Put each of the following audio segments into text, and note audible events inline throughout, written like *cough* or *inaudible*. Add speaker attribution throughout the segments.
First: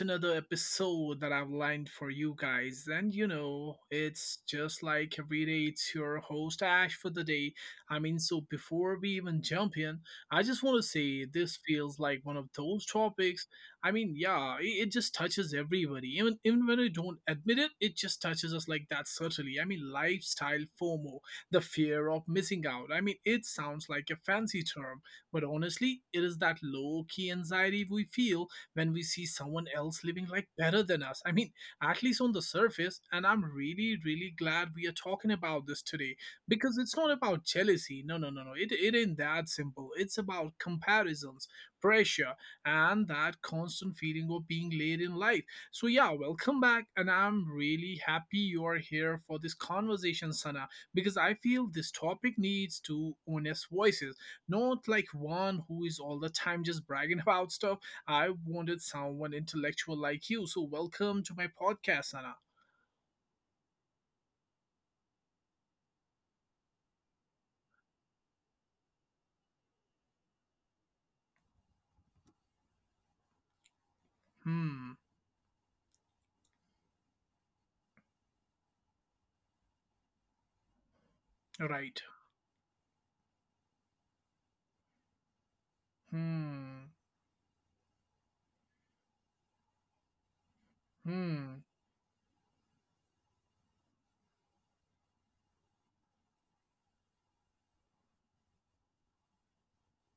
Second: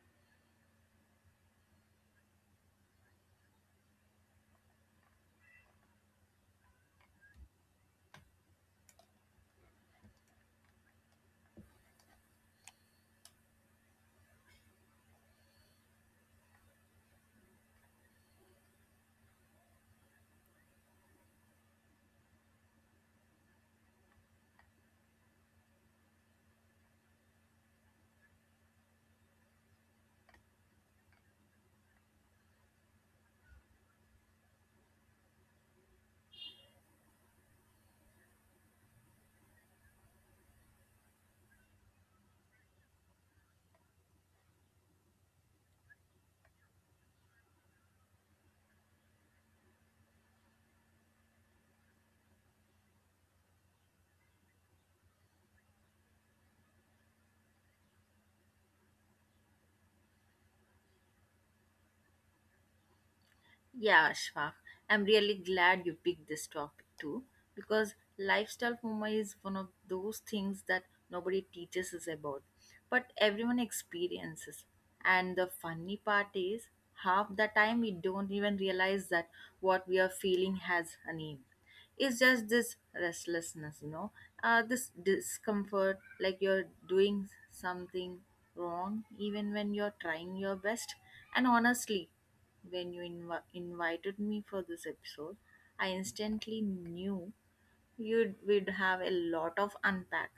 Speaker 1: another episode that I've lined for you guys. And it's just like every day, it's your host Ash for the day. I mean, so before we even jump in, I just want to say this feels like one of those topics. I mean, yeah, it just touches everybody. Even when we don't admit it, it just touches us like that, certainly. I mean, lifestyle FOMO, the fear of missing out. I mean, it sounds like a fancy term, but honestly, it is that low key anxiety we feel when we see someone else living like better than us. I mean, at least on the surface. And I'm really, really glad we are talking about this today because it's not about jealousy. No, no, no, no. It ain't that simple. It's about comparisons, pressure, and that constant feeling of being late in life. So, yeah, welcome back. And I'm really happy you're here for this conversation, Sana, because I feel this topic needs two honest voices, not like one who is all the time just bragging *laughs* about stuff. I wanted someone intellectual like you. So welcome to my podcast, Anna.
Speaker 2: Yeah, Ashfaq, I'm really glad you picked this topic too because lifestyle FOMO is one of those things that nobody teaches us about, but everyone experiences.
Speaker 1: Hmm.
Speaker 2: And the funny part is, half the time we don't even realize that what we are feeling has a name.
Speaker 1: Right.
Speaker 2: It's just this restlessness, you know, this discomfort, like you're
Speaker 1: Hmm.
Speaker 2: doing something wrong even when you're trying your best. And
Speaker 1: Hmm.
Speaker 2: honestly, when you invited me for this episode, I instantly knew you would have a lot of unpack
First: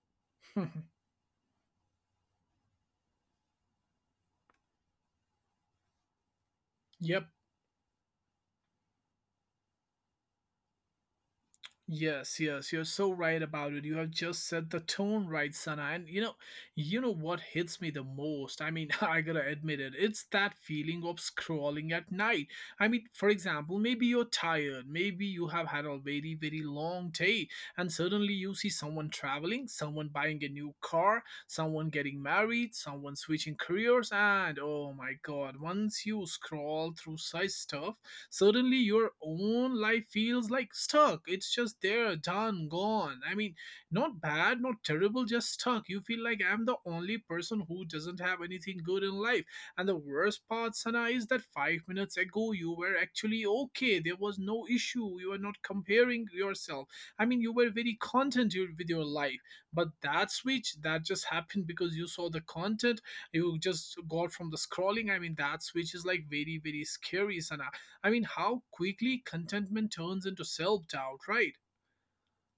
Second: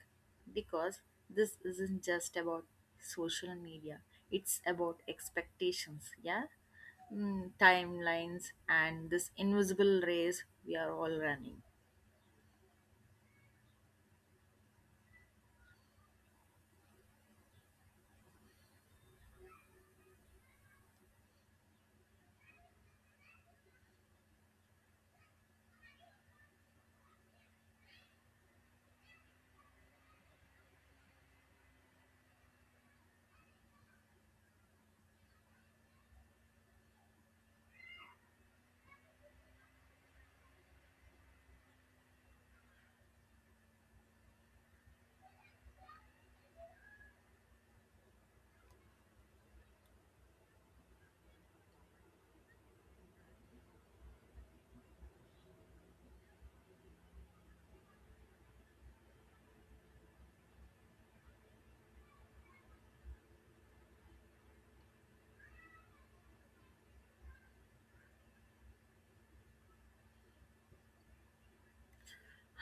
Speaker 1: *laughs*
Speaker 2: because this isn't just about social media, it's about expectations, yeah?
Speaker 1: Yep.
Speaker 2: Mm, timelines and this invisible race we are all running.
Speaker 1: Yes, yes, you're so right about it. You have just set the tone right, Sana. And you know what hits me the most? I mean, *laughs* I gotta admit it. It's that feeling of scrolling at night. I mean, for example, maybe you're tired, maybe you have had a very, very long day, and suddenly you see someone traveling, someone buying a new car, someone getting married, someone switching careers, and oh my god, once you scroll through such stuff, suddenly your own life feels like stuck. It's just there, done, gone. I mean, not bad, not terrible, just stuck. You feel like, I'm the only person who doesn't have anything good in life. And the worst part, Sana, is that 5 minutes ago you were actually okay. There was no issue. You are not comparing yourself. I mean, you were very content with your life. But that switch, that just happened because you saw the content you just got from the scrolling. I mean, that switch is like very, very scary, Sana. I mean, how quickly contentment turns into self doubt, right?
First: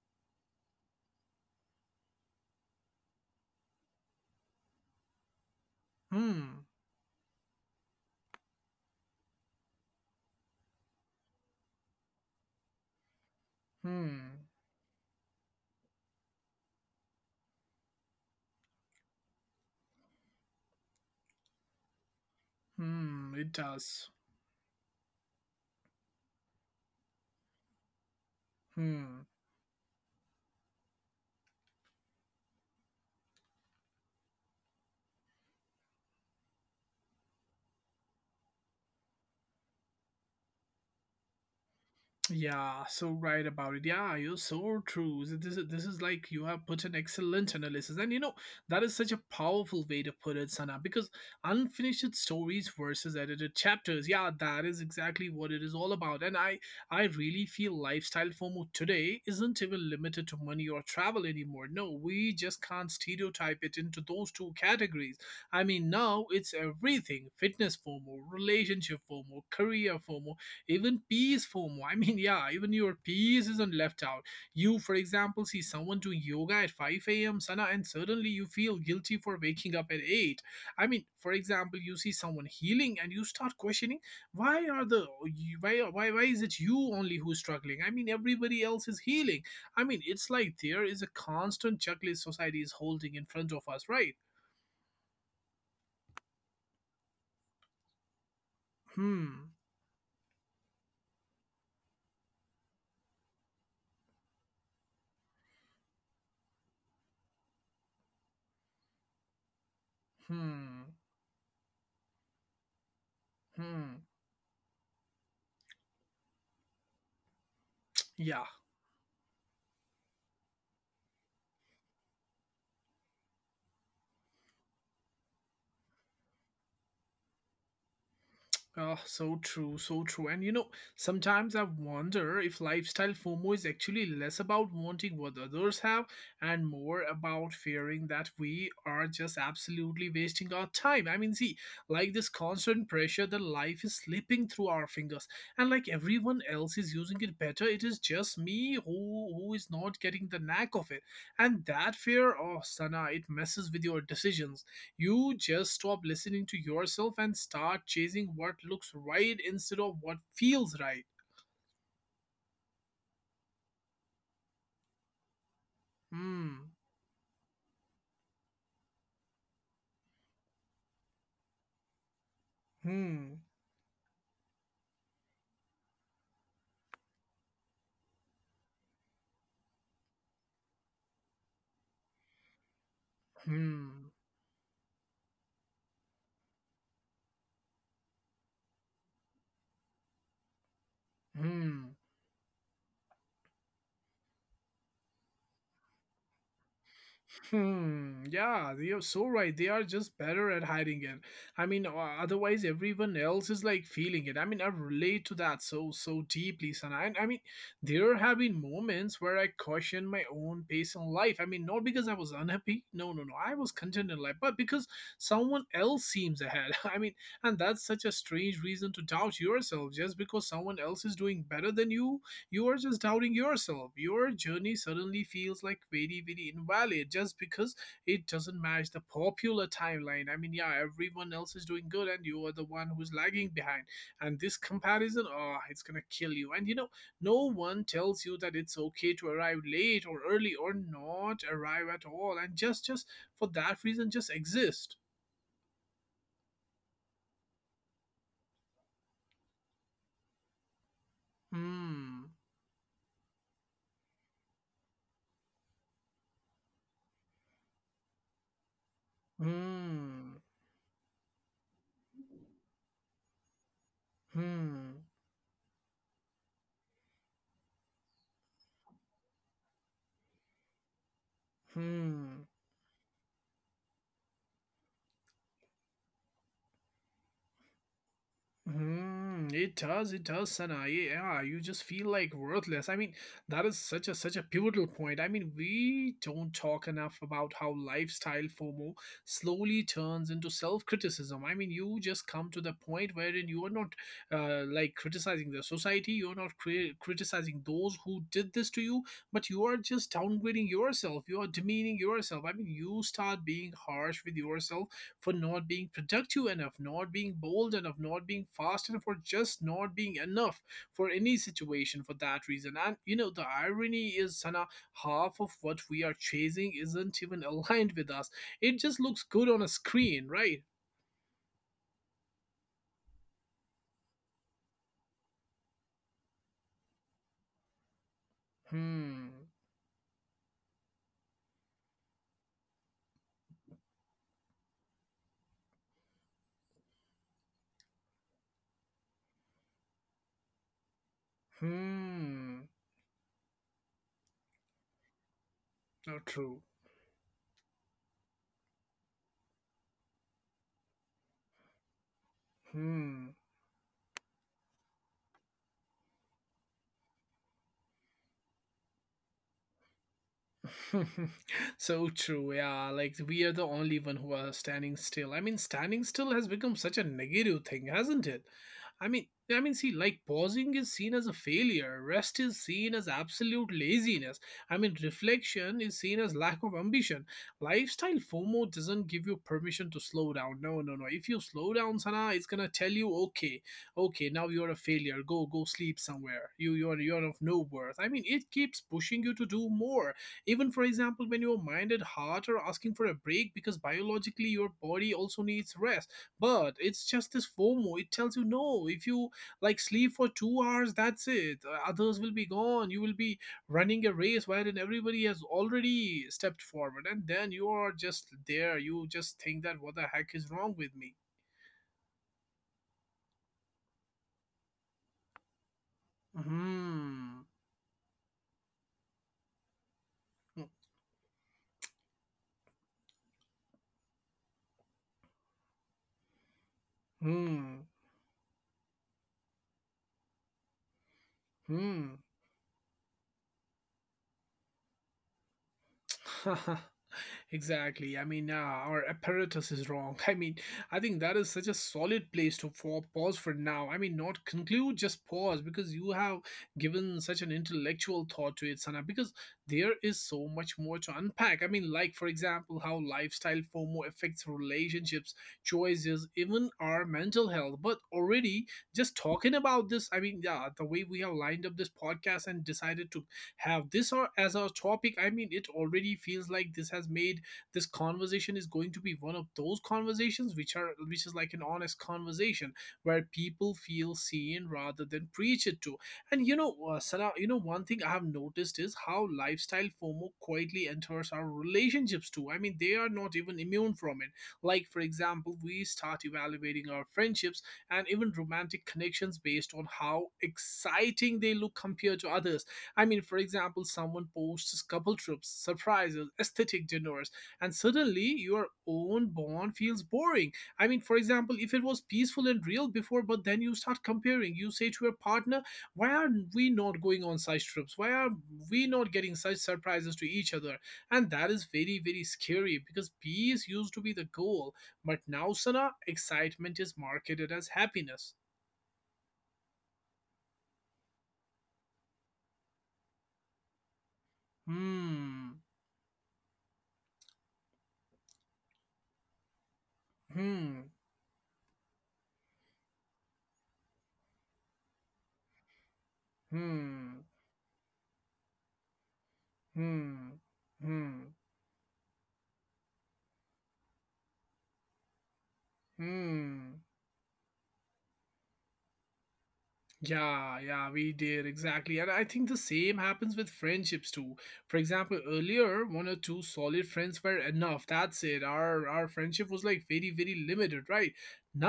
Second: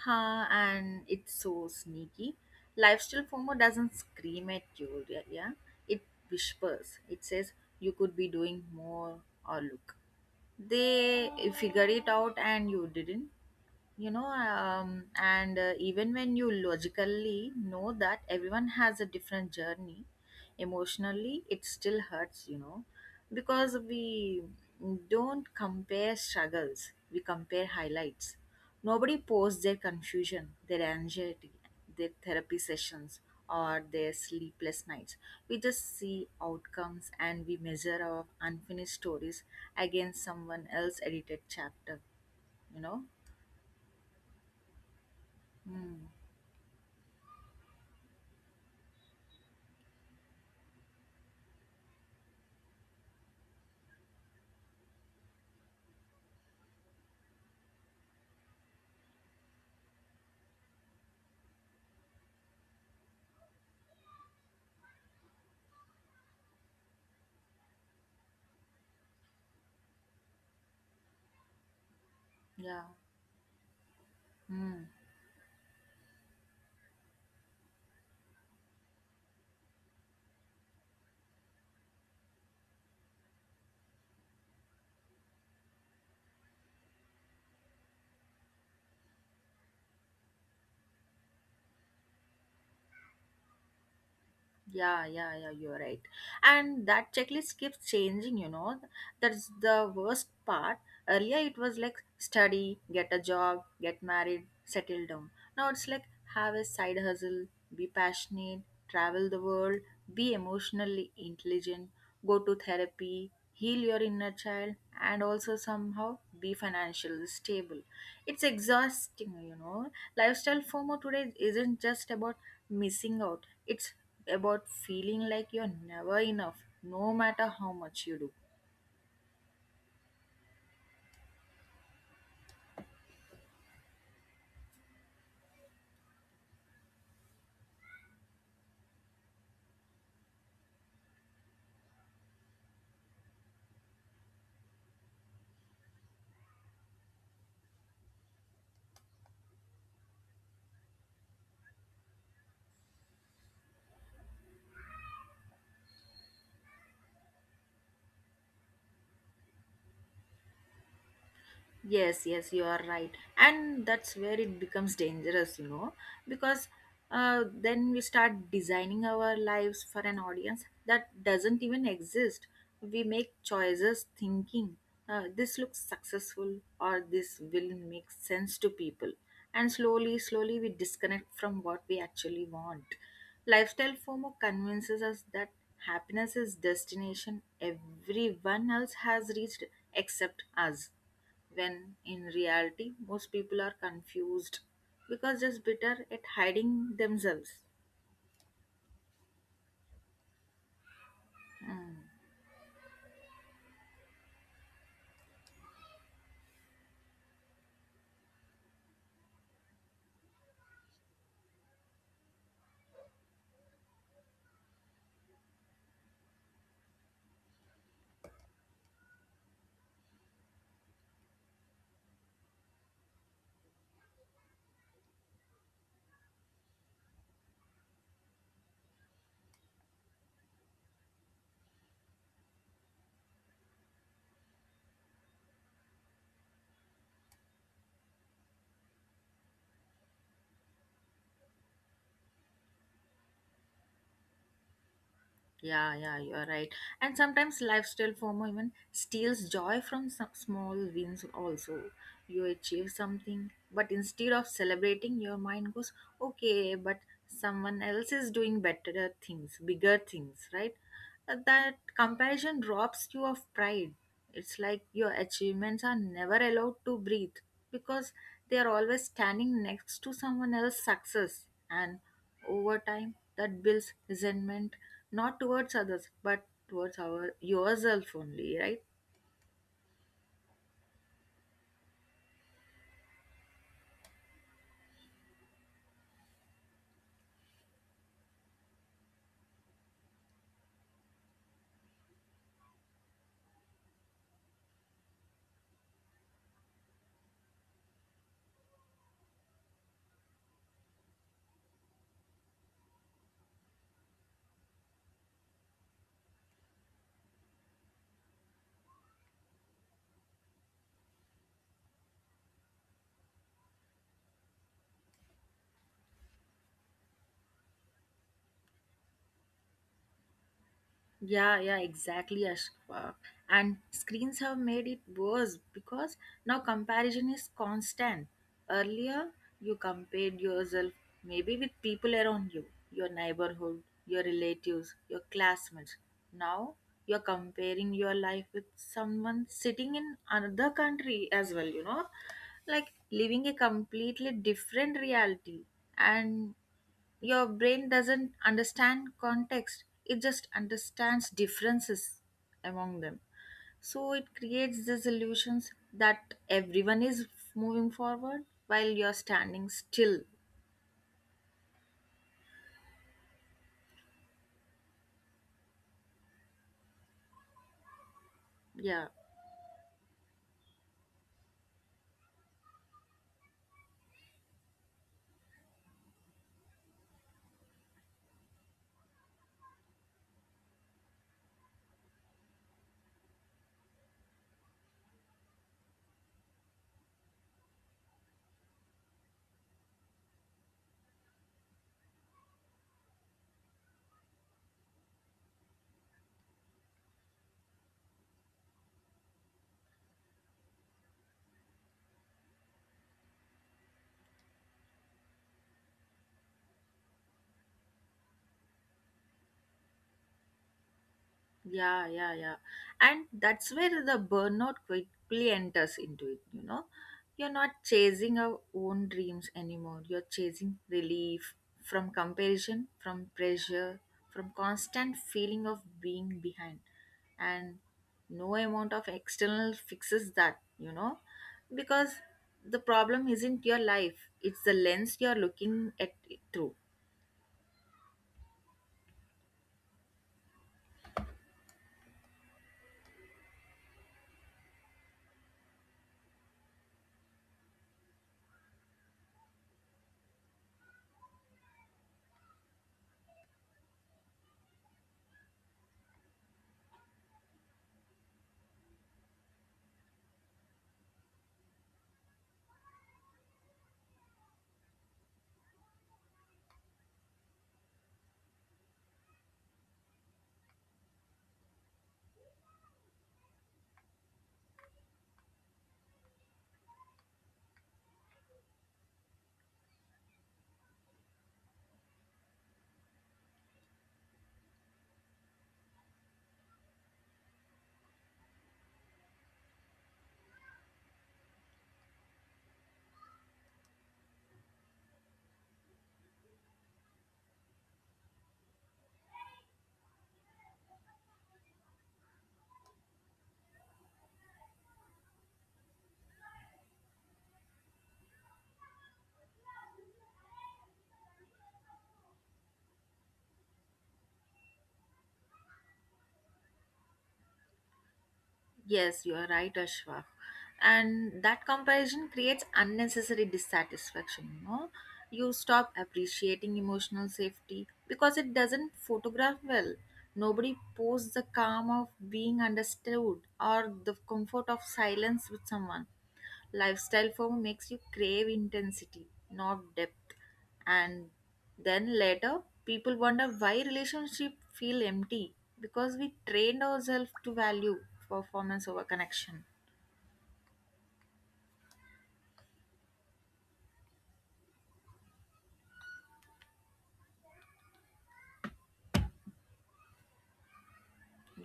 Speaker 2: Huh, and it's so sneaky. Lifestyle FOMO doesn't scream at you, yeah? Yeah? It
Speaker 1: Hmm,
Speaker 2: whispers. It says you could be doing more, or look. They figure it out and you didn't, you know,
Speaker 1: hmm,
Speaker 2: and even when you logically know that everyone has a different journey, emotionally it still hurts, you know,
Speaker 1: hmm, it
Speaker 2: because
Speaker 1: does.
Speaker 2: we don't compare struggles, we compare highlights. Nobody
Speaker 1: Hmm.
Speaker 2: posts their confusion, their anxiety, their therapy sessions, or their sleepless nights. We just see outcomes and we measure our unfinished stories against someone else's edited chapter,
Speaker 1: Yeah,
Speaker 2: you know.
Speaker 1: so right about it. Yeah, you're so true. So, this is
Speaker 2: Hmm.
Speaker 1: like you have put an excellent analysis, and you know that is such a powerful way to put it, Sana. Because unfinished stories versus edited chapters. Yeah, that is exactly what it is all about. And I really feel lifestyle FOMO today isn't even limited to money or travel anymore. No, we just can't stereotype it into those two categories. I mean, now it's everything: fitness FOMO, relationship FOMO, career FOMO, even peace, is FOMO. I mean, *laughs* yeah, even
Speaker 2: Yeah.
Speaker 1: your peace isn't left out. You,
Speaker 2: Hmm.
Speaker 1: for example, see someone doing yoga at 5 a.m., Sana, and suddenly you feel guilty for waking up at 8. I mean, for example, you see someone healing and you start questioning, why are the why is it you only who's struggling? I mean, everybody else is healing. I mean, it's like there is a constant checklist society is holding in front of us, right?
Speaker 2: Yeah, yeah, yeah, you're right. And that checklist keeps changing, you know.
Speaker 1: Hmm,
Speaker 2: That's the worst part. Earlier it was like study, get a job, get married, settle down. Now it's like have a side hustle, be passionate, travel the world, be
Speaker 1: hmm,
Speaker 2: emotionally intelligent, go to therapy, heal
Speaker 1: hmm.
Speaker 2: your inner child, and also somehow be financially stable.
Speaker 1: Yeah,
Speaker 2: It's exhausting, you know. Lifestyle FOMO today isn't just about missing out. It's about feeling like you're never enough, no matter how much you do.
Speaker 1: oh, so true, so true. And sometimes I wonder if lifestyle FOMO is actually less about wanting what others have and more about fearing that we are just absolutely wasting our time. I mean, see, like this constant pressure that life is slipping through our fingers, and like everyone else is using it better, it is just me who is not getting the knack of it. And that fear, oh, Sana, it messes with your decisions. You just stop listening to yourself and start chasing what looks right instead of what feels right.
Speaker 2: Yes, yes, you are right. And that's where it becomes dangerous, you know, because
Speaker 1: Hmm,
Speaker 2: then we start designing our lives for an audience that doesn't even exist. We make
Speaker 1: hmm,
Speaker 2: choices thinking, this looks successful, or this will make sense to people. And slowly, slowly, we disconnect from what we actually want. Lifestyle
Speaker 1: hmm,
Speaker 2: FOMO convinces us that happiness is destination everyone else has reached except us,
Speaker 1: hmm.
Speaker 2: when in reality most people are confused because just bitter at hiding themselves.
Speaker 1: Hmm. Yeah, you're so right. They are just better at hiding it. I mean,
Speaker 2: Hmm.
Speaker 1: otherwise everyone else is like feeling it. I mean, I relate to that so so deeply, Sana. And I mean, there have been moments where I questioned my own pace in life. I mean, not because I was unhappy. No, no, no. I was content in life, but because someone else seems ahead. *laughs* I mean, and that's such a strange reason to doubt yourself, just because someone else is doing better than you. You are just doubting yourself. Your journey suddenly feels like very, very invalid just because it doesn't match the popular timeline. I mean, yeah, everyone else is doing good and you are the one who's lagging behind. And this comparison, oh, it's gonna kill you. And no one tells you that it's okay to arrive late or early or not arrive at all. And just for that reason, just exist.
Speaker 2: Yeah, yeah, you are right. And sometimes lifestyle FOMO even steals joy from some small wins also.
Speaker 1: Hmm.
Speaker 2: You achieve something, but instead of celebrating, your mind goes, okay, but someone else is doing better things, bigger
Speaker 1: Hmm.
Speaker 2: things, right? That comparison robs you of pride. It's like
Speaker 1: Hmm.
Speaker 2: your achievements are never allowed to breathe because they are always standing next to someone else's success. And
Speaker 1: Hmm.
Speaker 2: over time, that builds resentment, not towards others but towards our yourself only, right?
Speaker 1: Hmm, it does, Sana. Yeah, yeah, you just feel like worthless. I mean, that is such a pivotal point. I mean, we don't talk enough about how lifestyle FOMO slowly turns into self-criticism. I mean, you just come to the point wherein you are not like criticizing the society, you're not criticizing those who did this to you, but you are just downgrading yourself. You are demeaning yourself. I mean, you start being harsh with yourself for not being productive enough, not being bold enough, not being fast enough, or just not being enough for any situation for that reason. And the irony is, Sana, half of what we are chasing isn't even aligned with us. It just looks good on a screen, right?
Speaker 2: Yeah, yeah, exactly, Ashfa. And screens have made it worse because now comparison is constant.
Speaker 1: Hmm.
Speaker 2: Earlier, you compared yourself maybe with people around you, your neighborhood, your relatives, your classmates. Now, you're comparing your life with someone sitting in another country as well, you know.
Speaker 1: Hmm.
Speaker 2: Like living a completely different reality,
Speaker 1: Not
Speaker 2: and
Speaker 1: true.
Speaker 2: your brain doesn't understand context, it just understands differences among them.
Speaker 1: Hmm.
Speaker 2: So it creates these illusions that everyone is moving forward while you're standing still.
Speaker 1: *laughs* So true, yeah, like we are the only one who are standing still. I mean, standing still has become such a negative thing, hasn't it? i
Speaker 2: Yeah.
Speaker 1: mean i mean see, like pausing is seen as a failure, rest is seen as absolute laziness. I mean, reflection is seen as lack of ambition. Lifestyle FOMO doesn't give you permission to slow down. No, no, no, if you slow down, Sana, it's gonna tell you, okay, okay, now you're a failure, go sleep somewhere, you're of no worth. I mean, it keeps pushing you to do more, even for example, when your mind and heart are asking for a break, because biologically your body also needs rest. But it's just this FOMO, it tells you no, if you like sleep for 2 hours, that's it. Others will be gone, you will be running a race wherein everybody has already stepped forward, and then you are just there, you just think that, what the heck is wrong with me?
Speaker 2: Yeah, yeah, yeah. And that's where the burnout quickly enters into it, you know.
Speaker 1: Hmm.
Speaker 2: You're not chasing our own dreams anymore. You're chasing relief from comparison, from pressure, from constant feeling of being behind. And
Speaker 1: Hmm.
Speaker 2: no amount of external fixes that, you know,
Speaker 1: Hmm.
Speaker 2: because the problem isn't your life, it's the lens you're looking at it through.
Speaker 1: *laughs* Exactly. I mean, our apparatus is wrong. *laughs* I mean, I think that is such a solid place to for, pause for now. I mean, not conclude, just pause, because you have given such an intellectual thought to it, Sana, because there is so much more to unpack. I mean, like, for example, how lifestyle FOMO affects relationships, choices, even our mental health. But already, just talking about this, I mean, yeah, the way we have lined up this podcast and decided to have this or as our topic, I mean, it already feels like this has made this conversation is going to be one of those conversations which are which is like an honest conversation where people feel seen rather than preached to. And Sana, you know one thing I have noticed is how lifestyle FOMO quietly enters our relationships too. I mean, they are not even immune from it. Like for example, we start evaluating our friendships and even romantic connections based on how exciting they look compared to others. I mean, for example, someone posts couple trips, surprises, aesthetic dinners, and suddenly your own bond feels boring. I mean, for example, if it was peaceful and real before, but then you start comparing, you say to your partner, why are we not going on such trips, why are we not getting such surprises to each other? And that is very, very scary because peace used to be the goal, but now, Sana, excitement is marketed as happiness.
Speaker 2: Yes, you are right, Ashwa. And that comparison creates unnecessary dissatisfaction, you know.
Speaker 1: Hmm.
Speaker 2: You stop appreciating emotional safety because it doesn't photograph well. Nobody
Speaker 1: Hmm.
Speaker 2: posts the calm of being understood or the comfort of silence with someone.
Speaker 1: Hmm.
Speaker 2: Lifestyle form makes you crave intensity, not depth,
Speaker 1: Hmm. Hmm.
Speaker 2: and then later people wonder why relationship feel empty, because we
Speaker 1: Hmm.
Speaker 2: trained ourselves to value performance over connection.
Speaker 1: Yeah, yeah, we did exactly. And I think the same happens with friendships too. For example, earlier one or two solid friends were enough. That's it. Our friendship was like very, very limited, right?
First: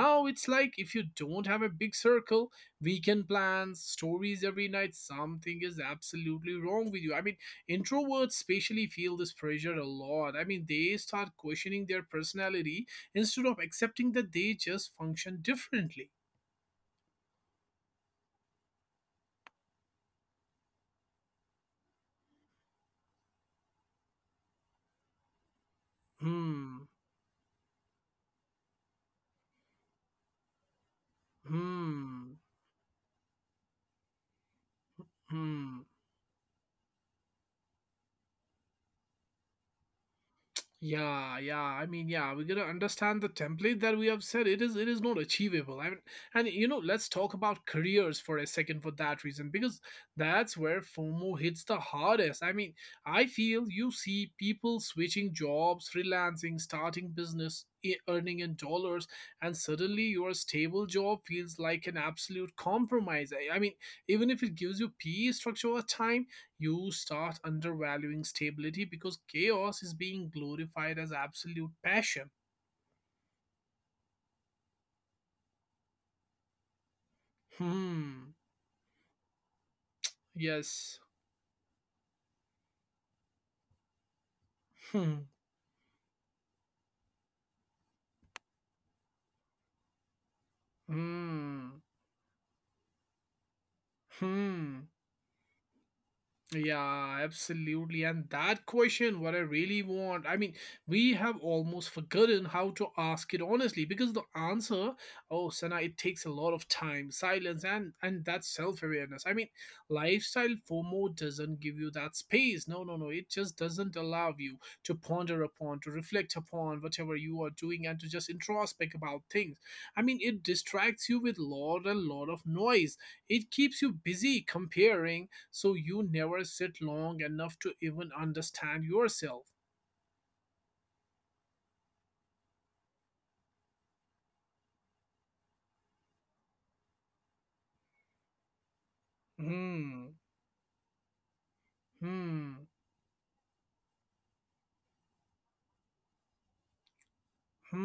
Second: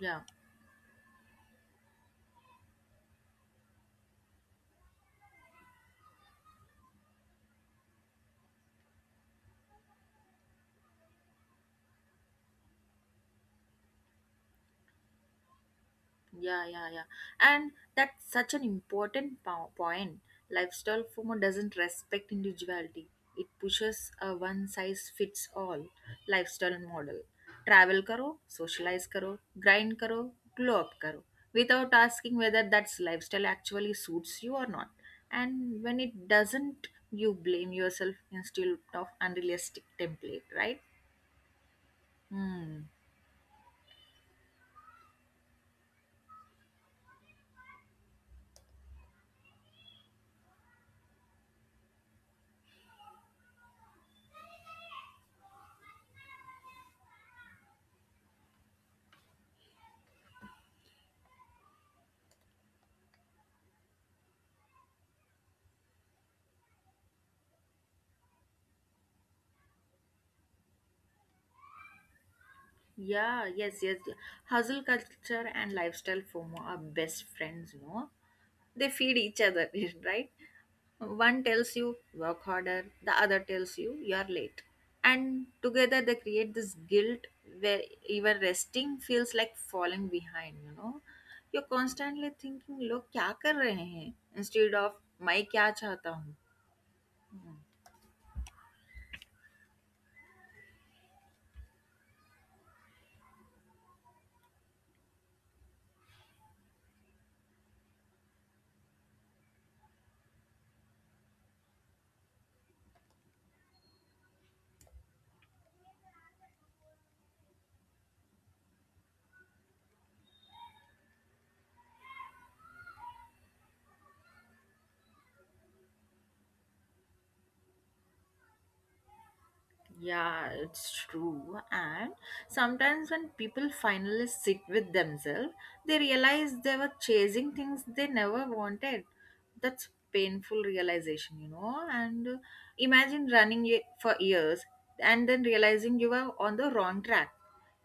Speaker 2: Yeah.
Speaker 1: it's like, if you don't have a big circle, weekend plans, stories every night, something is absolutely wrong with you. I mean, introverts especially feel this pressure a lot. I mean, they start questioning their personality instead of accepting that they just function differently.
Speaker 2: Yeah, yeah, yeah. And that's such an important point. Lifestyle FOMO doesn't respect individuality. It pushes a one size fits all lifestyle
Speaker 1: Hmm.
Speaker 2: model. Travel karo, socialize karo, grind karo, glow up karo, without asking
Speaker 1: Hmm.
Speaker 2: whether that lifestyle actually suits you or not.
Speaker 1: Hmm.
Speaker 2: And when it doesn't, you blame yourself instead of unrealistic template, right?
Speaker 1: Yeah, yeah. I mean, yeah, we gotta
Speaker 2: Hmm.
Speaker 1: understand the template that we have said. It is not achievable. I mean, and you know, let's talk about careers for a second for that reason, because that's where FOMO hits the hardest. I mean, I feel you see people switching jobs, freelancing, starting business, earning in dollars, and suddenly your stable job feels like an absolute compromise. I mean, even if it gives you peace, structure, or time, you start undervaluing stability because chaos is being glorified as absolute passion.
Speaker 2: Yeah, yes, yes. Hustle culture and lifestyle FOMO are best friends, you know.
Speaker 1: Hmm.
Speaker 2: They feed each other, *laughs* right?
Speaker 1: Yes.
Speaker 2: One tells you work harder, the other tells you you're late.
Speaker 1: Hmm.
Speaker 2: And together they create this guilt where even resting feels like falling behind, you know? You're
Speaker 1: Hmm.
Speaker 2: constantly thinking, look, kya kar rahe hain? Instead
Speaker 1: Hmm.
Speaker 2: of, मैं क्या चाहता हूँ.
Speaker 1: Yeah, absolutely. And that question, what I really want, I mean, we have almost forgotten how to ask it honestly because the answer, oh, Sana, it takes a lot of time, silence, and that self-awareness. I mean, lifestyle FOMO doesn't give you that space. No, no, no. It just doesn't allow you to ponder upon, to reflect upon whatever you are doing, and to just introspect about things. I mean, it distracts you with lot and lot of noise. It keeps you busy comparing so you never sit long enough to even understand yourself.
Speaker 2: Yeah, it's true. And sometimes when people finally sit with themselves, they realize they were chasing things they never wanted. That's
Speaker 1: Hmm,
Speaker 2: painful realization, you know. And
Speaker 1: hmm,
Speaker 2: imagine running for years and then realizing you were on the wrong track.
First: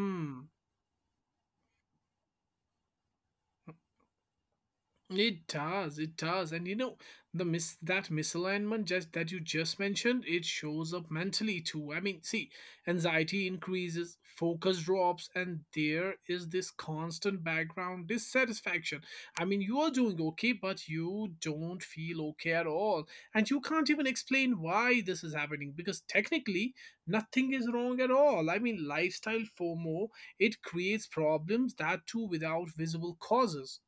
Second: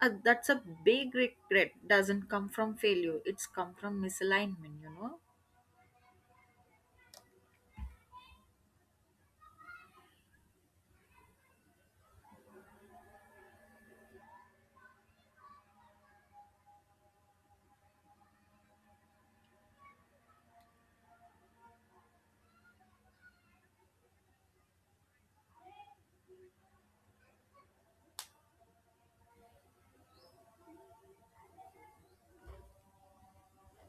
Speaker 2: That's a big regret. Doesn't come from failure. It's come from misalignment, you know.
Speaker 1: It does, it does. And you know, the mis that misalignment just that you just mentioned, it shows up mentally too. I mean, see, anxiety increases, focus drops, and there is this constant background dissatisfaction. I mean, you are doing okay, but you don't feel okay at all. And you can't even explain why this is happening because technically nothing is wrong at all. I mean, lifestyle FOMO, it creates problems that too without visible causes.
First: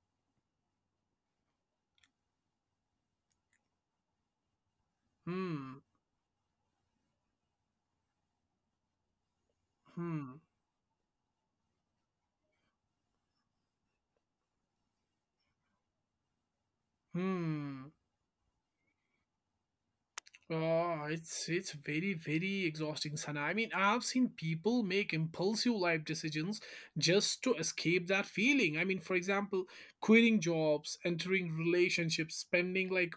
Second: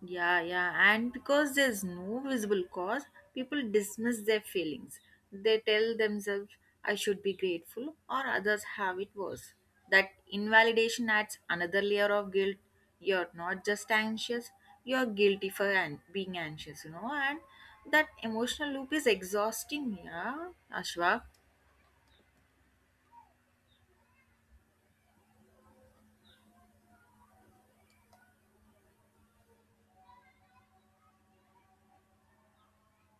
Speaker 2: Yeah, yeah. And because there's no visible cause, people dismiss their feelings. They
Speaker 1: Hmm.
Speaker 2: tell themselves, I should be grateful, or others have it worse. That
Speaker 1: Hmm.
Speaker 2: invalidation adds another layer of guilt. You're not just anxious, you're guilty for being anxious, you know. And
Speaker 1: Hmm.
Speaker 2: that emotional loop is exhausting, yeah,
Speaker 1: Oh,
Speaker 2: Ashwa.
Speaker 1: it's very very exhausting, Sana. I mean, I've seen people make impulsive life decisions just to escape that feeling. I mean, for example, quitting jobs, entering relationships, spending like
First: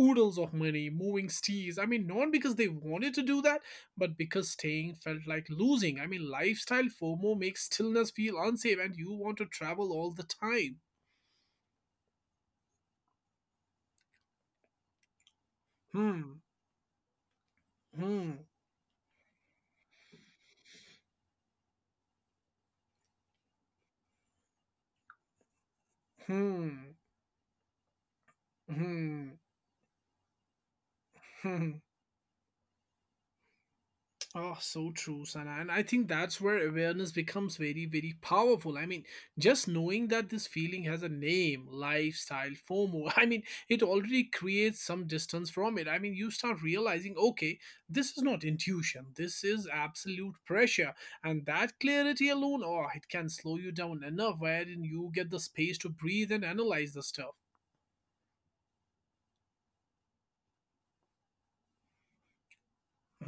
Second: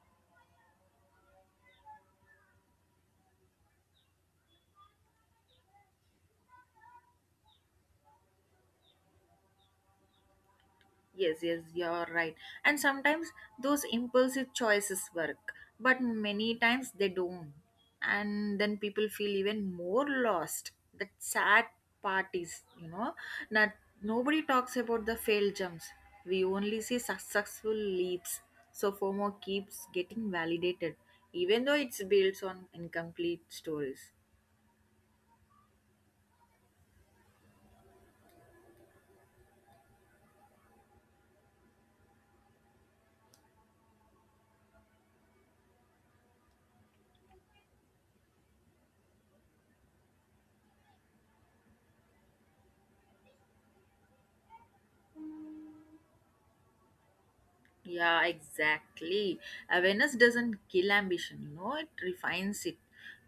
Speaker 1: oodles of money, moving cities. I mean, not because they wanted to do that, but because staying felt like losing. I mean, lifestyle FOMO makes stillness feel unsafe, and you want to travel all the time.
Speaker 2: Yes, yes, you're right. And sometimes those impulsive choices work, but
Speaker 1: Hmm.
Speaker 2: many times they don't.
Speaker 1: Hmm.
Speaker 2: And then people feel even more lost. The sad part is, you know, not nobody talks about the failed jumps. We only
Speaker 1: Hmm.
Speaker 2: see successful leaps. So
Speaker 1: Hmm.
Speaker 2: FOMO keeps getting validated, even
Speaker 1: Hmm.
Speaker 2: though
Speaker 1: *laughs*
Speaker 2: it's built on incomplete stories.
Speaker 1: Oh, so true, Sana. And I think that's where awareness becomes very, very powerful. I mean, just knowing that this feeling has a name, lifestyle, FOMO, *laughs* I mean, it already creates some distance from it. I mean, you start realizing, okay, this is not intuition, this is absolute pressure. And that clarity alone, oh, it can slow you down enough wherein you get the space to breathe and analyze the stuff.
Speaker 2: Yeah, exactly. Awareness doesn't kill ambition, you know, it refines it.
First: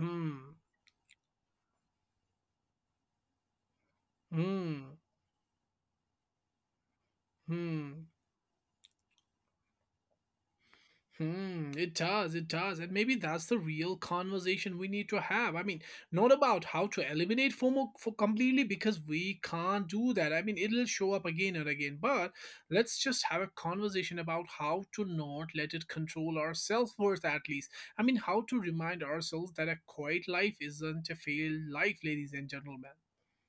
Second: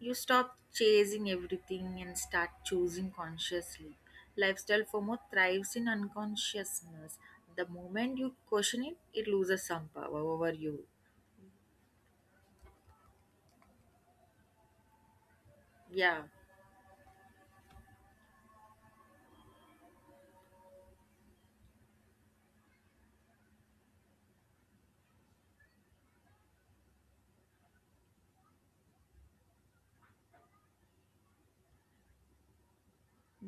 Speaker 2: You stop chasing everything and start choosing consciously. Lifestyle
Speaker 1: hmm,
Speaker 2: FOMO thrives in unconsciousness. The
Speaker 1: hmm.
Speaker 2: moment you question it, it loses some power over you.
Speaker 1: Hmm, it does, it does. And maybe that's the real conversation we need to have. I mean,
Speaker 2: Yeah.
Speaker 1: not about how to eliminate FOMO for completely because we can't do that. I mean, it'll show up again and again. But let's just have a conversation about how to not let it control our self worth, at least. I mean, how to remind ourselves that a quiet life isn't a failed life, ladies and gentlemen.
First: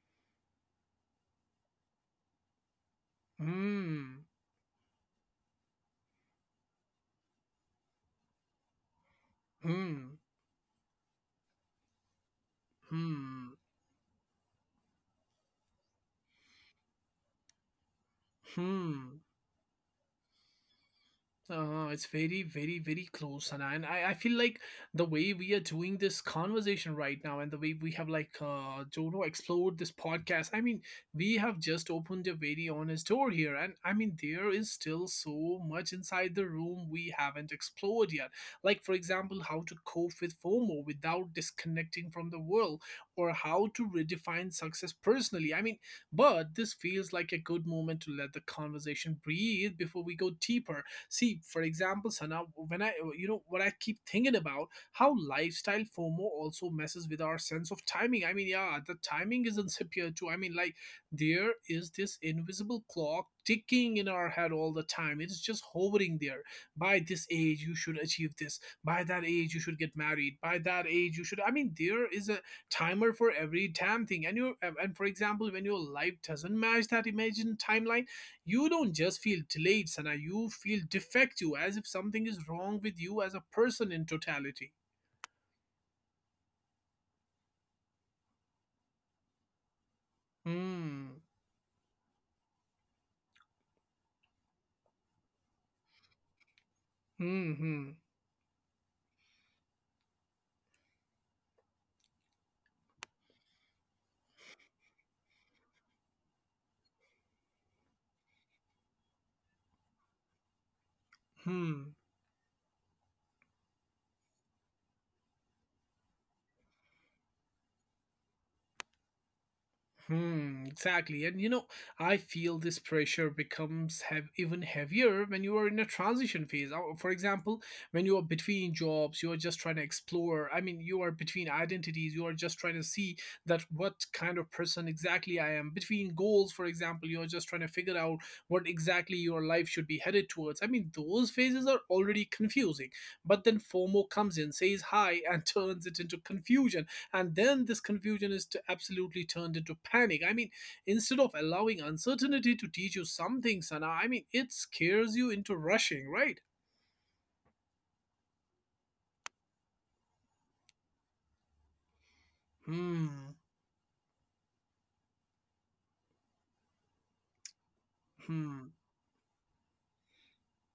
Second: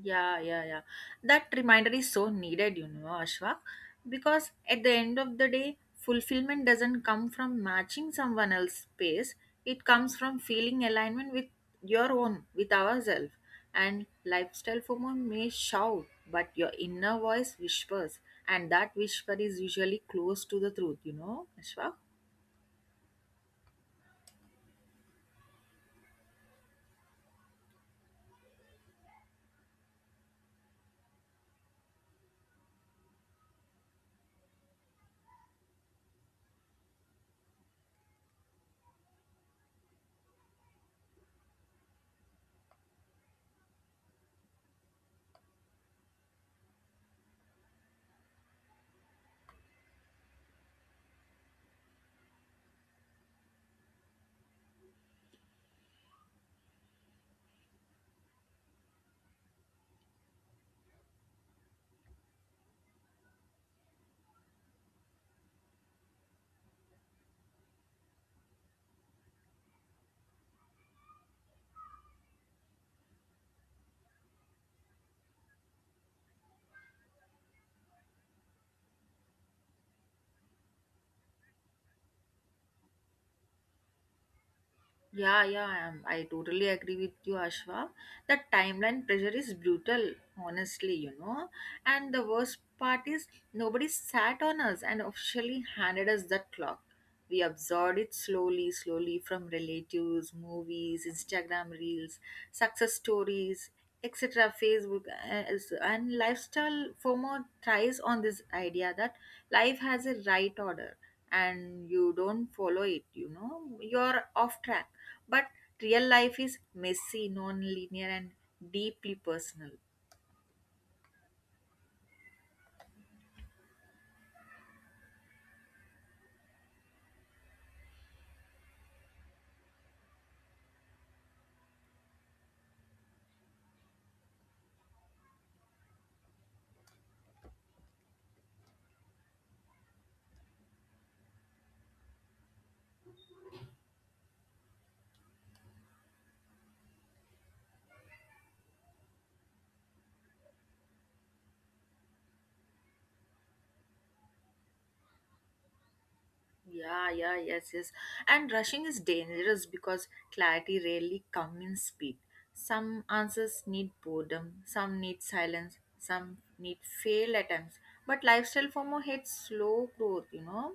Speaker 2: Yeah, yeah, yeah. That reminder is so needed, you know, Ashwak,
Speaker 1: Hmm,
Speaker 2: because at the end of the day, fulfillment doesn't come from matching someone else's pace. It comes
Speaker 1: hmm,
Speaker 2: from feeling alignment with your own, with ourselves.
Speaker 1: hmm,
Speaker 2: And lifestyle FOMO may shout, but your inner voice whispers, and that
Speaker 1: hmm.
Speaker 2: whisper is usually close to the truth, you know,
Speaker 1: Uh,
Speaker 2: Ashwak.
Speaker 1: it's very, very, very close, Hannah. And I feel like the way we are doing this conversation right now and the way we have, like, Jono explored this podcast, I mean, we have just opened a very honest door here. And I mean, there is still so much inside the room we haven't explored yet. Like, for example, how to cope with FOMO without disconnecting from the world or how to redefine success personally. I mean, but this feels like a good moment to let the conversation breathe before we go deeper. See, for example, Sana, when I, you know, what I keep thinking about how lifestyle FOMO also messes with our sense of timing. I mean, yeah, the timing is *laughs* insipid too. I mean, like, there is this invisible clock ticking in our head all the time. It's just hovering there. By this age, you should achieve this. By that age, you should get married. By that age, you should. I mean, there is a timer for every damn thing. And you, and for example, when your life doesn't match that imagined timeline, you don't just feel delayed, Sana, you feel defective as if something is wrong with you as a person in totality.
Speaker 2: Yeah, yeah, I am. I totally agree with you, Ashwa. The timeline pressure is brutal, honestly, you
Speaker 1: Hmm,
Speaker 2: know. And the worst part is nobody sat on us and officially handed us the clock. We
Speaker 1: hmm, hmm,
Speaker 2: absorbed it slowly, slowly from relatives, movies, Instagram reels, success stories, etc. Facebook, and lifestyle FOMO thrives on this idea that life has a right order, and
Speaker 1: hmm.
Speaker 2: you don't follow it, you know, you're off track. But real life is messy, non-linear, and deeply personal.
Speaker 1: Hmm, exactly. And you know, I feel this pressure becomes have even heavier when you are in a transition phase. For example, when you are between jobs, you are just trying to explore. I mean, you are between identities, you are just trying to see that what kind of person exactly I am. Between goals, for example, you are just trying to figure out what exactly your life should be headed towards. I mean, those phases are already confusing. But then FOMO comes in, says hi, and *laughs* turns it into confusion, and then this confusion is to absolutely turned into panic. I mean, instead of allowing uncertainty to teach you something, Sana, I mean, it scares you into rushing, right?
Speaker 2: Yeah, yeah, yes, yes. And rushing is dangerous because clarity rarely comes in speed. Some
Speaker 1: Hmm,
Speaker 2: answers need boredom, some need silence, some need failed attempts. But lifestyle
Speaker 1: hmm,
Speaker 2: FOMO hates slow growth, you know.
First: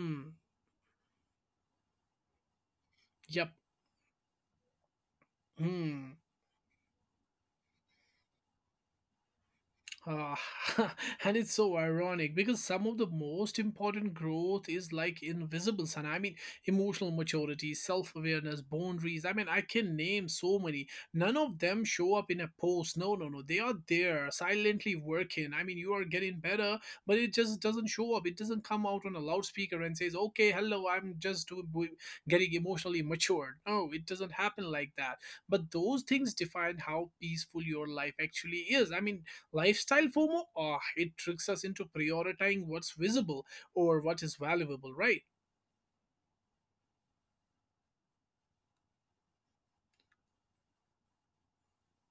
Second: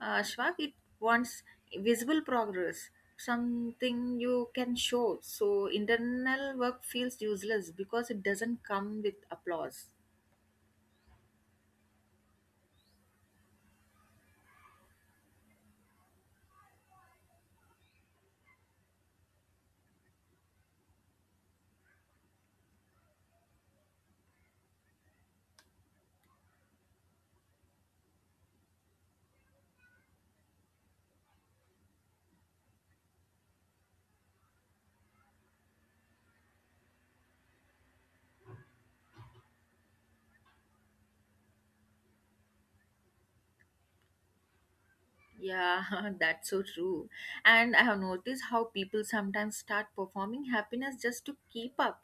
Speaker 2: Shwak, it wants visible progress,
Speaker 1: yep,
Speaker 2: something you can show. So
Speaker 1: hmm.
Speaker 2: internal work feels useless because it doesn't come with applause.
Speaker 1: Ah, *laughs* and it's so ironic because some of the most important growth is like invisible, son. I mean, emotional maturity, self awareness, boundaries. I mean, I can name so many. None of them show up in a post. No, no, no. They are there, silently working. I mean, you are getting better, but it just doesn't show up. It doesn't come out on a loudspeaker and says, okay, hello, I'm just doing, getting emotionally matured. No, it doesn't happen like that, but those things define how peaceful your life actually is. I mean, lifestyle FOMO, ah, it tricks us into prioritizing what's visible or what is valuable, right?
Speaker 2: Yeah, *laughs* that's so true. And I have noticed how people sometimes start performing happiness just to keep up.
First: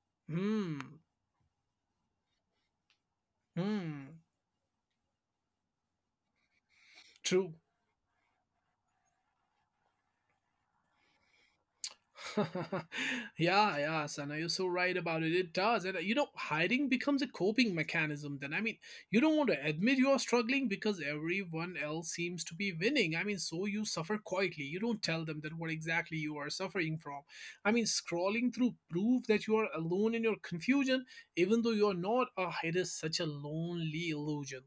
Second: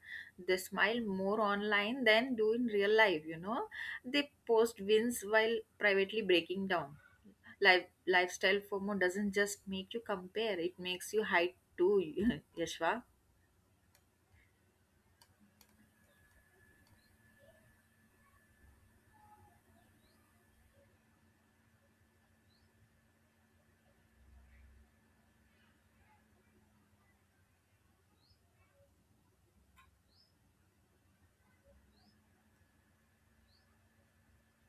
Speaker 2: They
Speaker 1: Hmm.
Speaker 2: smile more online than do in real life, you know.
Speaker 1: Hmm.
Speaker 2: They post wins while privately breaking down.
Speaker 1: True.
Speaker 2: Lifestyle FOMO doesn't just make you compare, it makes you hide too, *laughs*
Speaker 1: *laughs*
Speaker 2: Yashva.
Speaker 1: yeah, yeah, Sana, you're so right about it. It does. And you know, hiding becomes a coping mechanism then. I mean, you don't want to admit you are struggling because everyone else seems to be winning. I mean, so you suffer quietly. You don't tell them that what exactly you are suffering from. I mean, scrolling through proof that you are alone in your confusion, even though you are not. Ah, it is such a lonely illusion.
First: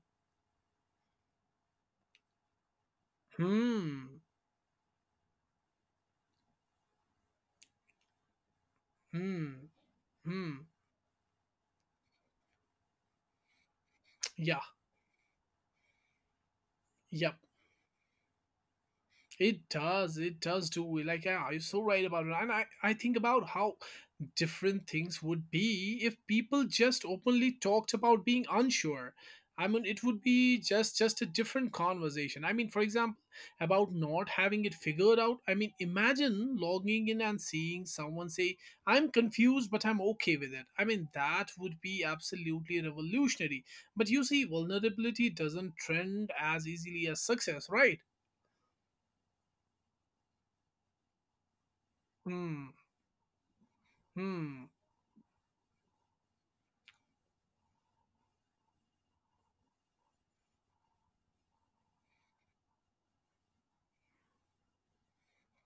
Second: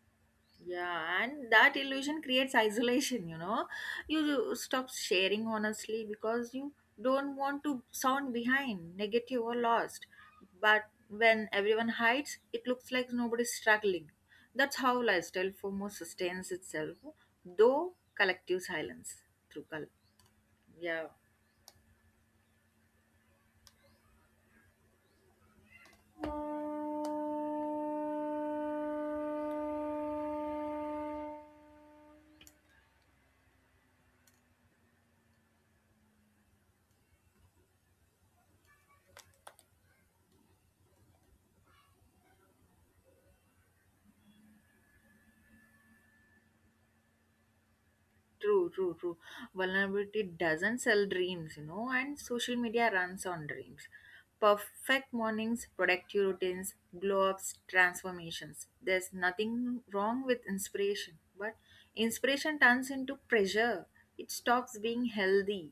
Speaker 2: Yeah, and that illusion creates isolation, you know.
Speaker 1: Hmm,
Speaker 2: You stop sharing honestly because you don't want to sound behind, negative, or
Speaker 1: hmm,
Speaker 2: lost.
Speaker 1: hmm.
Speaker 2: But when everyone hides, it looks like nobody's struggling.
Speaker 1: Yeah,
Speaker 2: That's how lifestyle FOMO sustains itself,
Speaker 1: yep.
Speaker 2: though collective silence, through
Speaker 1: It
Speaker 2: col-
Speaker 1: does. It does
Speaker 2: yeah.
Speaker 1: do. Like, yeah, you're so right about it. And I think about how different things would be if people just openly talked about being unsure. I mean, it would be just a different conversation. I mean, for example, about not having it figured out. I mean, imagine logging in and seeing someone say, "I'm confused, but I'm okay with it." I mean, that would be absolutely revolutionary. But you see, vulnerability doesn't trend as easily as success, right?
Speaker 2: True, true, true. Vulnerability doesn't sell dreams, you know, and social
Speaker 1: Hmm.
Speaker 2: media runs on dreams.
Speaker 1: Hmm.
Speaker 2: Perfect mornings, productive routines, glow ups, transformations. There's nothing wrong with inspiration, but inspiration turns into pressure. It stops being healthy.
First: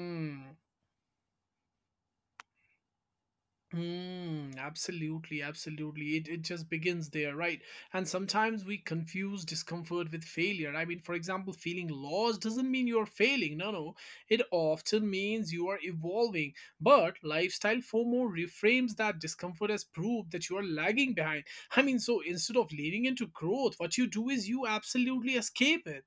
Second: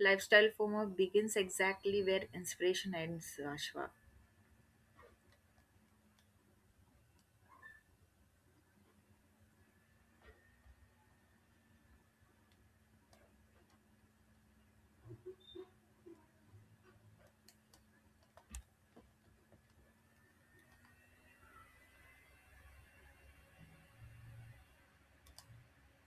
Speaker 2: Lifestyle FOMO begins exactly where inspiration ends, Ashwa.
Speaker 1: Hmm. Absolutely. Absolutely. It just begins there, right? And sometimes we confuse discomfort with failure. I mean, for example, feeling lost doesn't mean you're failing. No, no. It often means you are evolving. But lifestyle FOMO reframes that discomfort as proof that you are lagging behind. I mean, so instead of leaning into growth, what you do is you absolutely escape it.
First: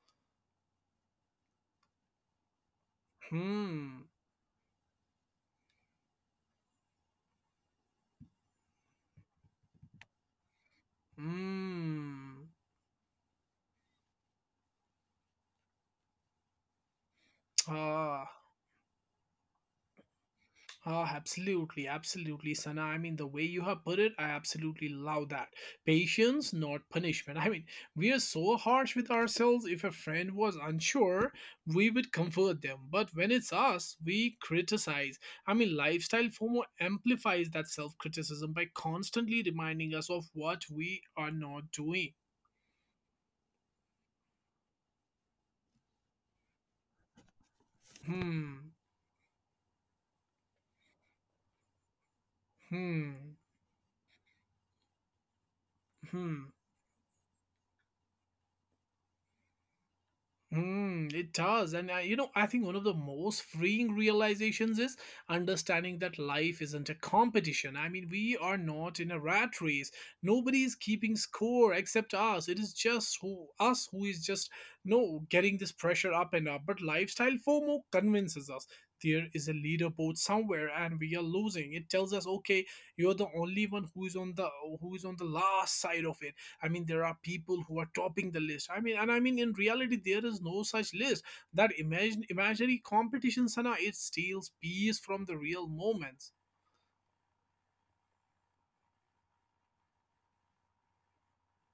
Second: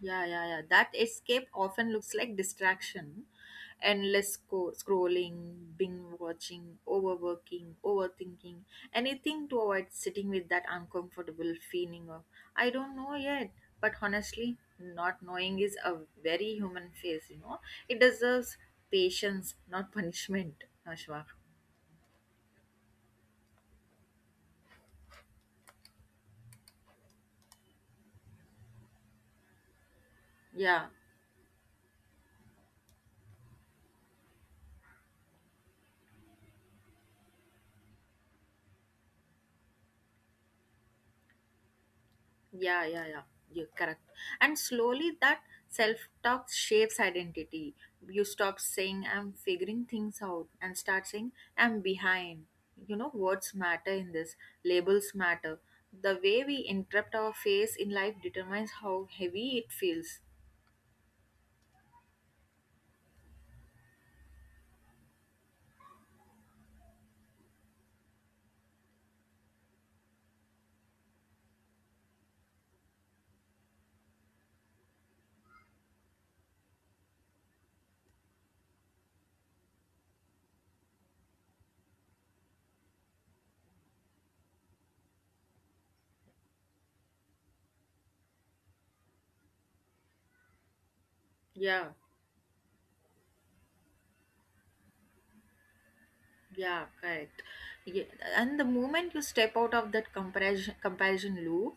Speaker 2: Yeah, yeah, yeah. That escape often looks like distraction,
Speaker 1: Hmm.
Speaker 2: endless scrolling, binge watching, overworking, overthinking, anything to avoid sitting with that uncomfortable feeling of,
Speaker 1: Hmm.
Speaker 2: I don't know yet. But honestly, not knowing is a very human phase, you know. It
Speaker 1: Ah.
Speaker 2: deserves patience, not punishment,
Speaker 1: Ah,
Speaker 2: Ashwar.
Speaker 1: absolutely, absolutely, Sana. I mean, the way you have put it, I absolutely love that. Patience, not punishment. I mean, we are so harsh with ourselves. If a friend was
Speaker 2: Yeah.
Speaker 1: unsure, we would comfort them. But when it's us, we criticize. I mean, lifestyle FOMO amplifies that self criticism by constantly reminding us of what we are not doing.
Speaker 2: Yeah, yeah, yeah. You're correct. And slowly that self talk shapes identity. You stop
Speaker 1: Hmm,
Speaker 2: saying, I'm figuring things out, and start saying, I'm behind. You know,
Speaker 1: hmm,
Speaker 2: words matter in this, labels matter. The way
Speaker 1: hmm.
Speaker 2: we interrupt our face in life determines how heavy it feels.
Speaker 1: Hmm, it does. And I, you know, I think one of the most freeing realizations is understanding that life isn't a competition. I mean, we are not in a rat race. Nobody is keeping score except us. It is just who us who is just no getting this pressure up and up. But lifestyle FOMO convinces us there is a leaderboard somewhere and we are losing. It tells us, okay, you're the only one who is on the last side of it. I mean, there are people who are topping the list. I mean, and I mean, in reality, there is no such list.
Speaker 2: Yeah.
Speaker 1: Imaginary competition, Sana, it steals peace from the real moments.
Speaker 2: Yeah, correct. Yeah, and the moment you step out of that comparison loop,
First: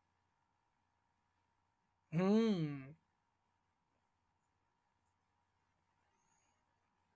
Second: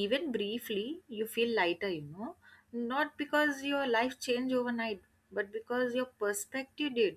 Speaker 2: even briefly, you feel lighter, you know.
Speaker 1: Hmm.
Speaker 2: Not because your life changed overnight, but because your perspective did.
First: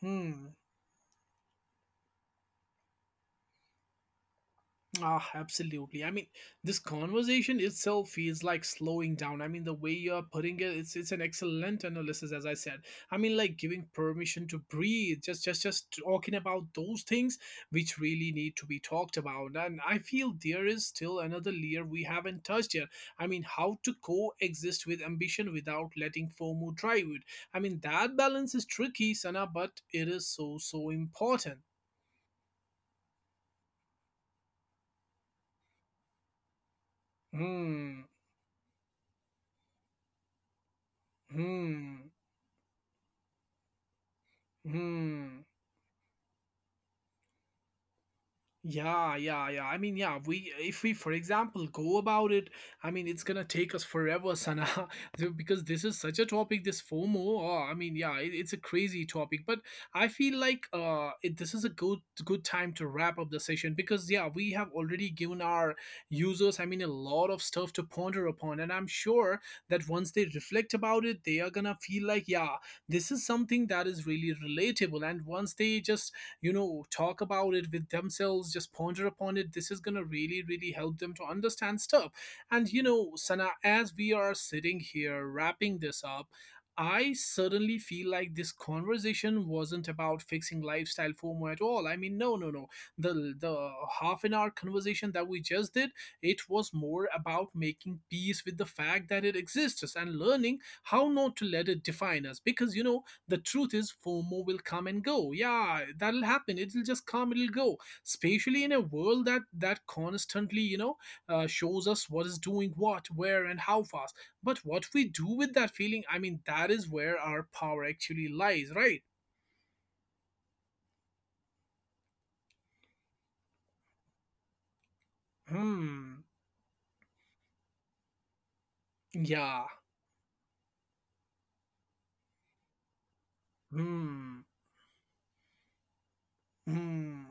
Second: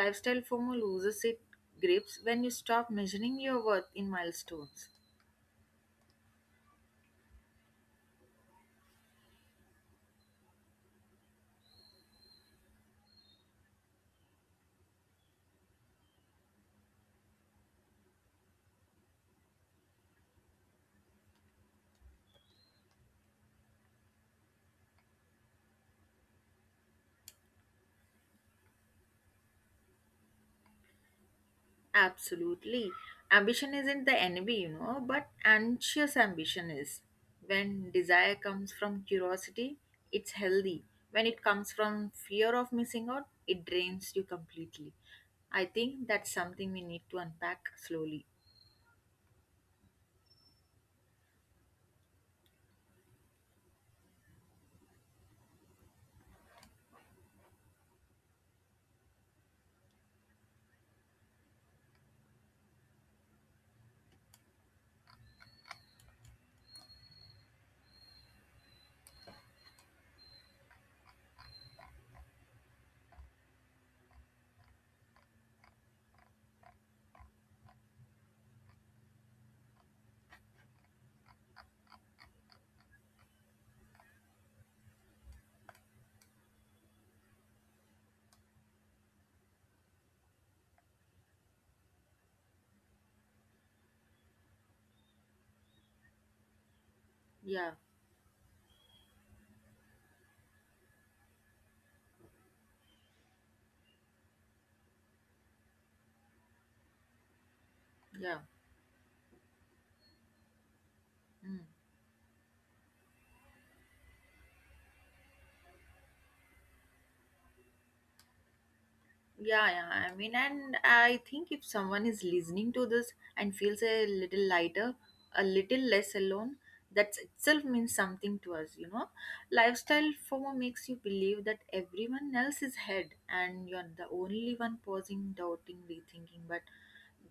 Speaker 2: Lifestyle
Speaker 1: Hmm.
Speaker 2: FOMO loses its grips when you stop measuring your worth in milestones.
Speaker 1: Ah, absolutely. I mean, this conversation itself feels like slowing down. I mean, the way you're putting it, it's an excellent analysis, as I said. I mean, like giving permission to breathe, just talking about those things which really need to be talked about. And I feel there is still another layer we haven't touched yet. I mean, how to coexist with ambition without letting FOMO drive it. I mean, that balance is tricky, Sana, but it is so so important.
Speaker 2: Absolutely. Ambition isn't the enemy, you know, but anxious ambition is. When
Speaker 1: Hmm.
Speaker 2: desire comes from curiosity, it's healthy. When it comes
Speaker 1: Hmm.
Speaker 2: from fear of missing out, it drains you completely.
Speaker 1: Hmm.
Speaker 2: I think that's something we need to unpack slowly.
Speaker 1: Yeah, yeah, yeah. I mean, yeah, we if we, for example, go about it, I mean, it's gonna take us forever, Sana, *laughs* because this is such a topic, this FOMO. Oh, I mean, yeah, it's a crazy topic. But I feel like this is a good time to wrap up the session because yeah, we have already given our users, I mean, a lot of stuff to ponder upon, and I'm sure that once they reflect about it, they are gonna feel like yeah, this is something that is really relatable. And once they just talk about it with themselves, just ponder upon it, this is going to really help them to understand stuff. And you know, Sana, as we are sitting here wrapping this up, I suddenly feel like this conversation wasn't about fixing lifestyle FOMO at all. I mean, no, no, no. The half an hour conversation that we just did, it was more about
Speaker 2: Yeah,
Speaker 1: making peace with the fact that it exists and learning how not to let it define us. Because you know, the truth is FOMO will come and go. Yeah, that'll happen. It'll just come, it'll go.
Speaker 2: yeah.
Speaker 1: Especially in a world that constantly,
Speaker 2: Mm.
Speaker 1: shows us what is doing what, where, and how fast. But what we do with that feeling, I mean, that is where our power actually lies, right?
Speaker 2: Yeah, yeah. I mean, and I think if someone is listening to this and feels a little lighter, a little less
Speaker 1: Hmm.
Speaker 2: alone, that itself means something to us, you know.
Speaker 1: Yeah.
Speaker 2: Lifestyle FOMO makes you believe that everyone else is ahead and you're the
Speaker 1: Hmm.
Speaker 2: only one pausing, doubting, rethinking. But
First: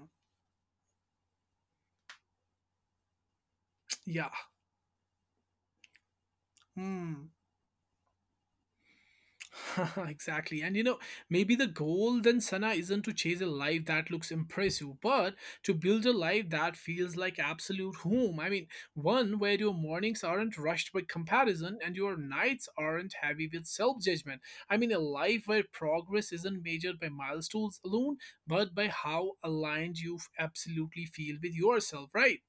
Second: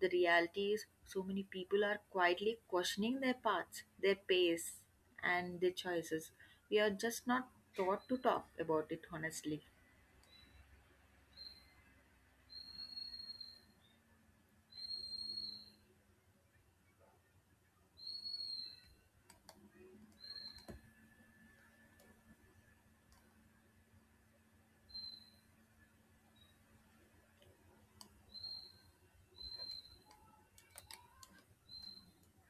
Speaker 2: the reality is, so many people are quietly questioning their paths, their
Speaker 1: Yeah.
Speaker 2: pace, and their choices. We are just
Speaker 1: Hmm.
Speaker 2: not taught to talk about it honestly.
Speaker 1: *laughs* Exactly. And you know, maybe the goal then, Sana, isn't to chase a life that looks impressive, but to build a life that feels like absolute home. I mean, one where your mornings aren't rushed by comparison and your nights aren't heavy with self judgment. I mean, a life where progress isn't measured by milestones alone, but by how aligned you absolutely feel with yourself, right?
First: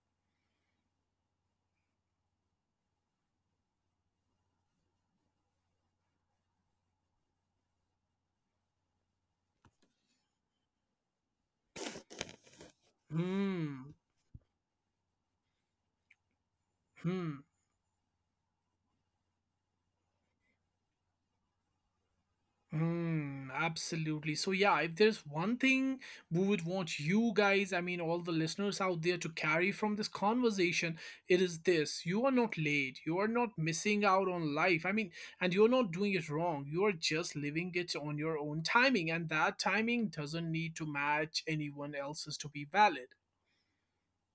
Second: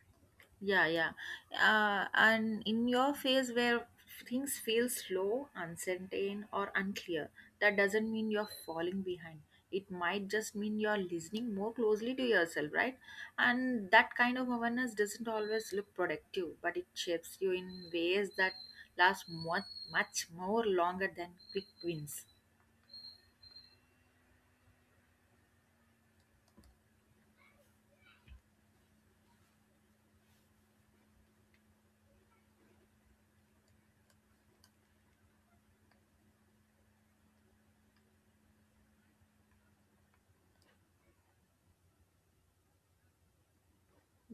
Speaker 2: Yeah, yeah. And in your phase where things feel slow, uncertain, or unclear, that doesn't mean you're falling behind. It might just mean you're listening more closely to yourself, right? And
Speaker 1: Hmm.
Speaker 2: that kind of awareness doesn't always look productive, but it
Speaker 1: Hmm.
Speaker 2: shapes you in ways that last much, much more longer than quick wins.
Speaker 1: Hmm, absolutely. So yeah, if there's one thing we would want you guys, I mean all the listeners out there, to carry from this conversation, it is this. You are not late. You are not missing out on life. I mean, and you're not doing it wrong. You are just living it on your own timing, and that timing doesn't need to match anyone else's to be valid.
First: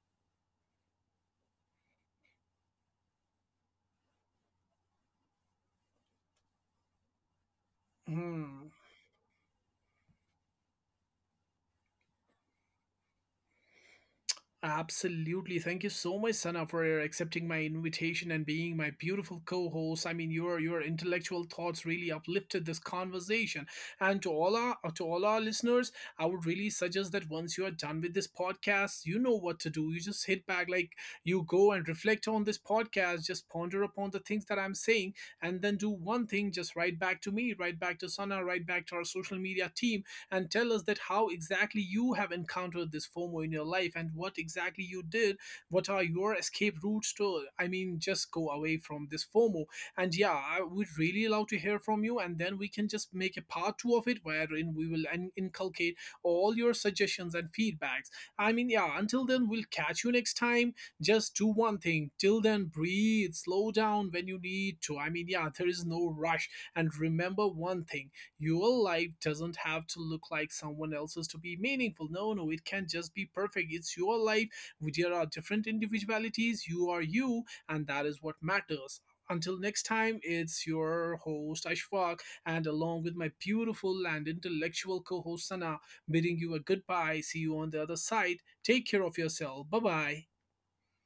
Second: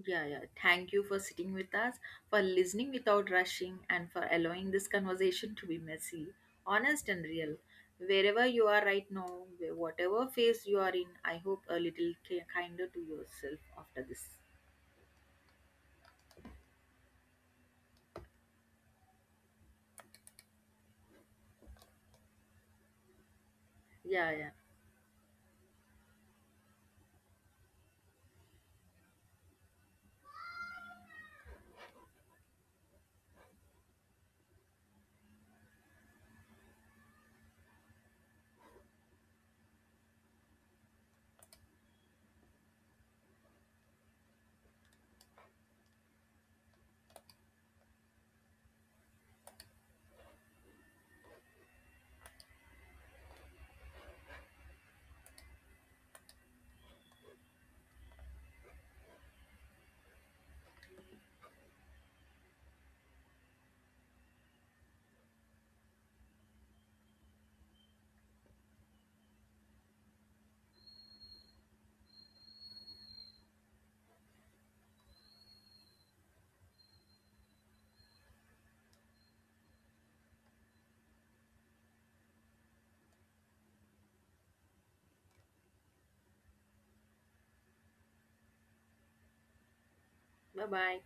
Speaker 2: Yeah, yeah. Thank you for sitting with us, for listening without rushing, and for allowing this conversation to be messy, honest, and real. Wherever you
Speaker 1: Hmm.
Speaker 2: are right now, whatever phase you are in, I hope a little kinder to yourself after this.
Speaker 1: Absolutely. Thank you so much, Sana, for accepting my invitation and being my beautiful co-host. I mean, your intellectual thoughts really uplifted this conversation. And
Speaker 2: Yeah,
Speaker 1: to
Speaker 2: yeah.
Speaker 1: all our listeners, I would really suggest that once you are done with this podcast, you know what to do. You just hit back, like you go and reflect on this podcast, just ponder upon the things that I'm saying, and then do one thing, just write back to me, write back to Sana, write back to our social media team, and tell us that how exactly you have encountered this FOMO in your life and what exactly you did. What are your escape routes to? I mean, just go away from this FOMO. And yeah, I would really love to hear from you, and then we can just make a part two of it wherein we will inculcate all your suggestions and feedbacks. I mean, yeah, until then, we'll catch you next time. Just do one thing. Till then, breathe, slow down when you need to. I mean, yeah, there is no rush. And remember one thing, your life doesn't have to look like someone else's to be meaningful. No, no, it can not just be perfect. It's your life. There are different individualities. You are you, and that is what matters. Until next time, it's your host Ashfaq, and along with my beautiful and intellectual co host Sana, bidding you a goodbye. See you on the other side. Take care of yourself. Bye bye.
Speaker 2: Bye bye.